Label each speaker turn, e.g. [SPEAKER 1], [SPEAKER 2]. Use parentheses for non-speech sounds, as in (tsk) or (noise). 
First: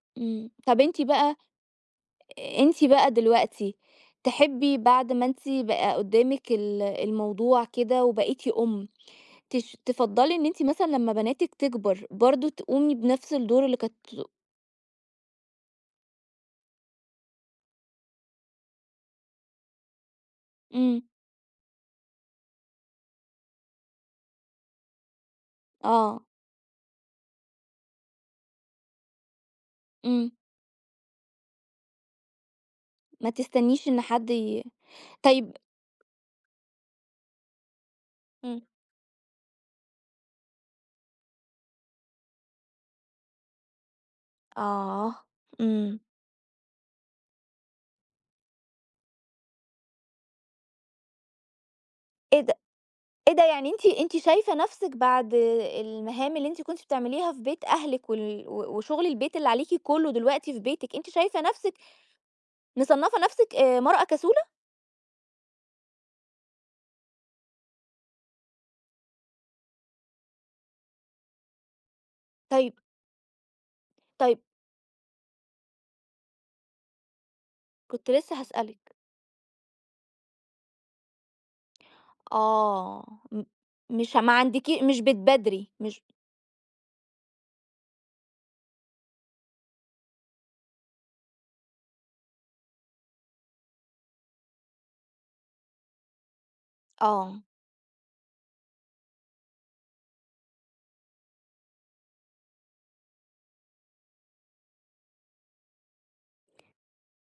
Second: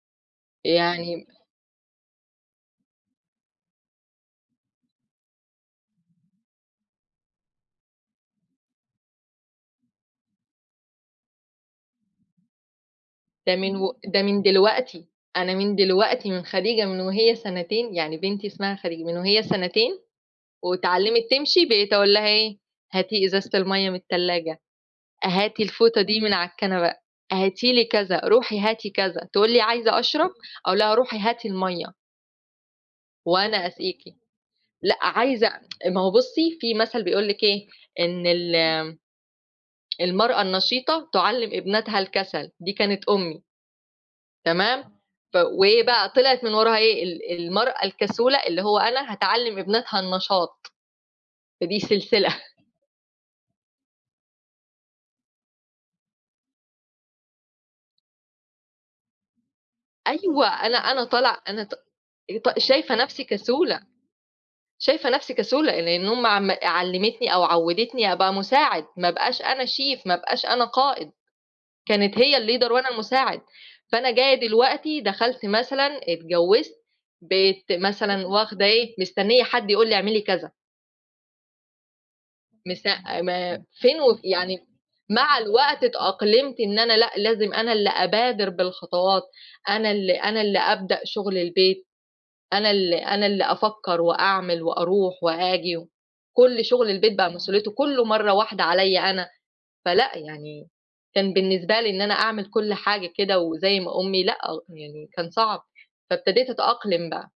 [SPEAKER 1] إمم طب أنتِ
[SPEAKER 2] يعني
[SPEAKER 1] بقى أنتَ بقى دلوقتي تحبّي بعد ما أنتِ بقى قدّامِك ال الموضوع كده وبقيتِ أُم، تش تفضَّلي إن أنتِ مثلًا لمّا بناتِك تكبر برضه تقومي بنفس
[SPEAKER 2] ده
[SPEAKER 1] الدور
[SPEAKER 2] من
[SPEAKER 1] اللي
[SPEAKER 2] و
[SPEAKER 1] كانت
[SPEAKER 2] ده من دلوقتي، أنا من دلوقتي من خديجة من وهي سنتين يعني بنتي اسمها خديجة، من وهي سنتين،
[SPEAKER 1] إمم.
[SPEAKER 2] واتعلمِت تمشي بقيت اقول لها إيه؟: "هاتي إزازة المَيَّة من التلاجة، هاتي الفوطة دي
[SPEAKER 1] آه.
[SPEAKER 2] من على الكنبة، هاتي لي كذا، روحي هاتي كذا،" تقول لي: "عايزة أشرب."
[SPEAKER 1] إمم.
[SPEAKER 2] أقول لها: "روحي هاتي المَيَّة"
[SPEAKER 1] ما
[SPEAKER 2] "وأنا
[SPEAKER 1] تستنيش إن
[SPEAKER 2] أسقيكِ"
[SPEAKER 1] حد ي
[SPEAKER 2] لأ عايزة
[SPEAKER 1] طيّب
[SPEAKER 2] (tsk) ما هو بُصّي في مَثل بيقول لِك إيه إن
[SPEAKER 1] إمم.
[SPEAKER 2] ال المرأة النشيطة تعلم ابنتها الكسل دي كانت أمي. تمام
[SPEAKER 1] آه
[SPEAKER 2] ف وإيه
[SPEAKER 1] إمم.
[SPEAKER 2] بقى طلعت من وراها إيه ال المرأة الكسولة اللي هو أنا هتعلم ابنتها النشاط. فدي سلسلة.
[SPEAKER 1] إيه ده! إيه ده يعني أنتِ أنتِ شايفة نفسِك بعد المهام اللي أنتِ كنتِ بتعمليها في بيت أهلِك وال و وشغل البيت اللي عليكِ كلّه
[SPEAKER 2] أيوَه
[SPEAKER 1] دلوقتي في
[SPEAKER 2] أنا
[SPEAKER 1] بيتِك
[SPEAKER 2] أنا
[SPEAKER 1] أنتِ شايفة
[SPEAKER 2] طالعة أنا ط
[SPEAKER 1] نفسِك
[SPEAKER 2] ط شايفة
[SPEAKER 1] مصنَّفة
[SPEAKER 2] نفسي
[SPEAKER 1] نفسِك آآ
[SPEAKER 2] كسولة.
[SPEAKER 1] مرأة كسولة؟
[SPEAKER 2] شايفة نفسي كسولة لأن أمي عم علمتني أو عودتني أبقى مساعد، ما ابقاش أنا شيف ما ابقاش أنا قائد، كانت هي الleader
[SPEAKER 1] طيّب
[SPEAKER 2] وأنا المساعد، فأنا جايّة
[SPEAKER 1] طيّب
[SPEAKER 2] دلوقتي دخلت مثلًا اتجوزت بَقيت
[SPEAKER 1] كنت
[SPEAKER 2] مثلًا
[SPEAKER 1] لسه
[SPEAKER 2] واخدة
[SPEAKER 1] هاسألِك.
[SPEAKER 2] إيه، مستنية حد يقول لي اعملي كذا. مست
[SPEAKER 1] آه
[SPEAKER 2] أ
[SPEAKER 1] م
[SPEAKER 2] ما فين
[SPEAKER 1] مش
[SPEAKER 2] و
[SPEAKER 1] ما
[SPEAKER 2] يعني
[SPEAKER 1] عندكِي مش
[SPEAKER 2] مع
[SPEAKER 1] بتبادري
[SPEAKER 2] الوقت
[SPEAKER 1] مش
[SPEAKER 2] اتأقلمت إن أنا لأ لازم أنا اللي أبادر بالخطوات، أنا اللي أنا اللي أبدأ شغل البيت، أنا اللي أنا اللي أفكّر وأعمل وأروح وآجي، و كل شغل البيت بقى
[SPEAKER 1] آه.
[SPEAKER 2] مسؤوليته كلّه مرّة واحدة عليَّا أنا، فلأ يعني كان بالنسبة لي إن أنا أعمل كل حاجة كده وزي ما أمي لأ يعني كان صعب فابتديت أتأقلم بقى.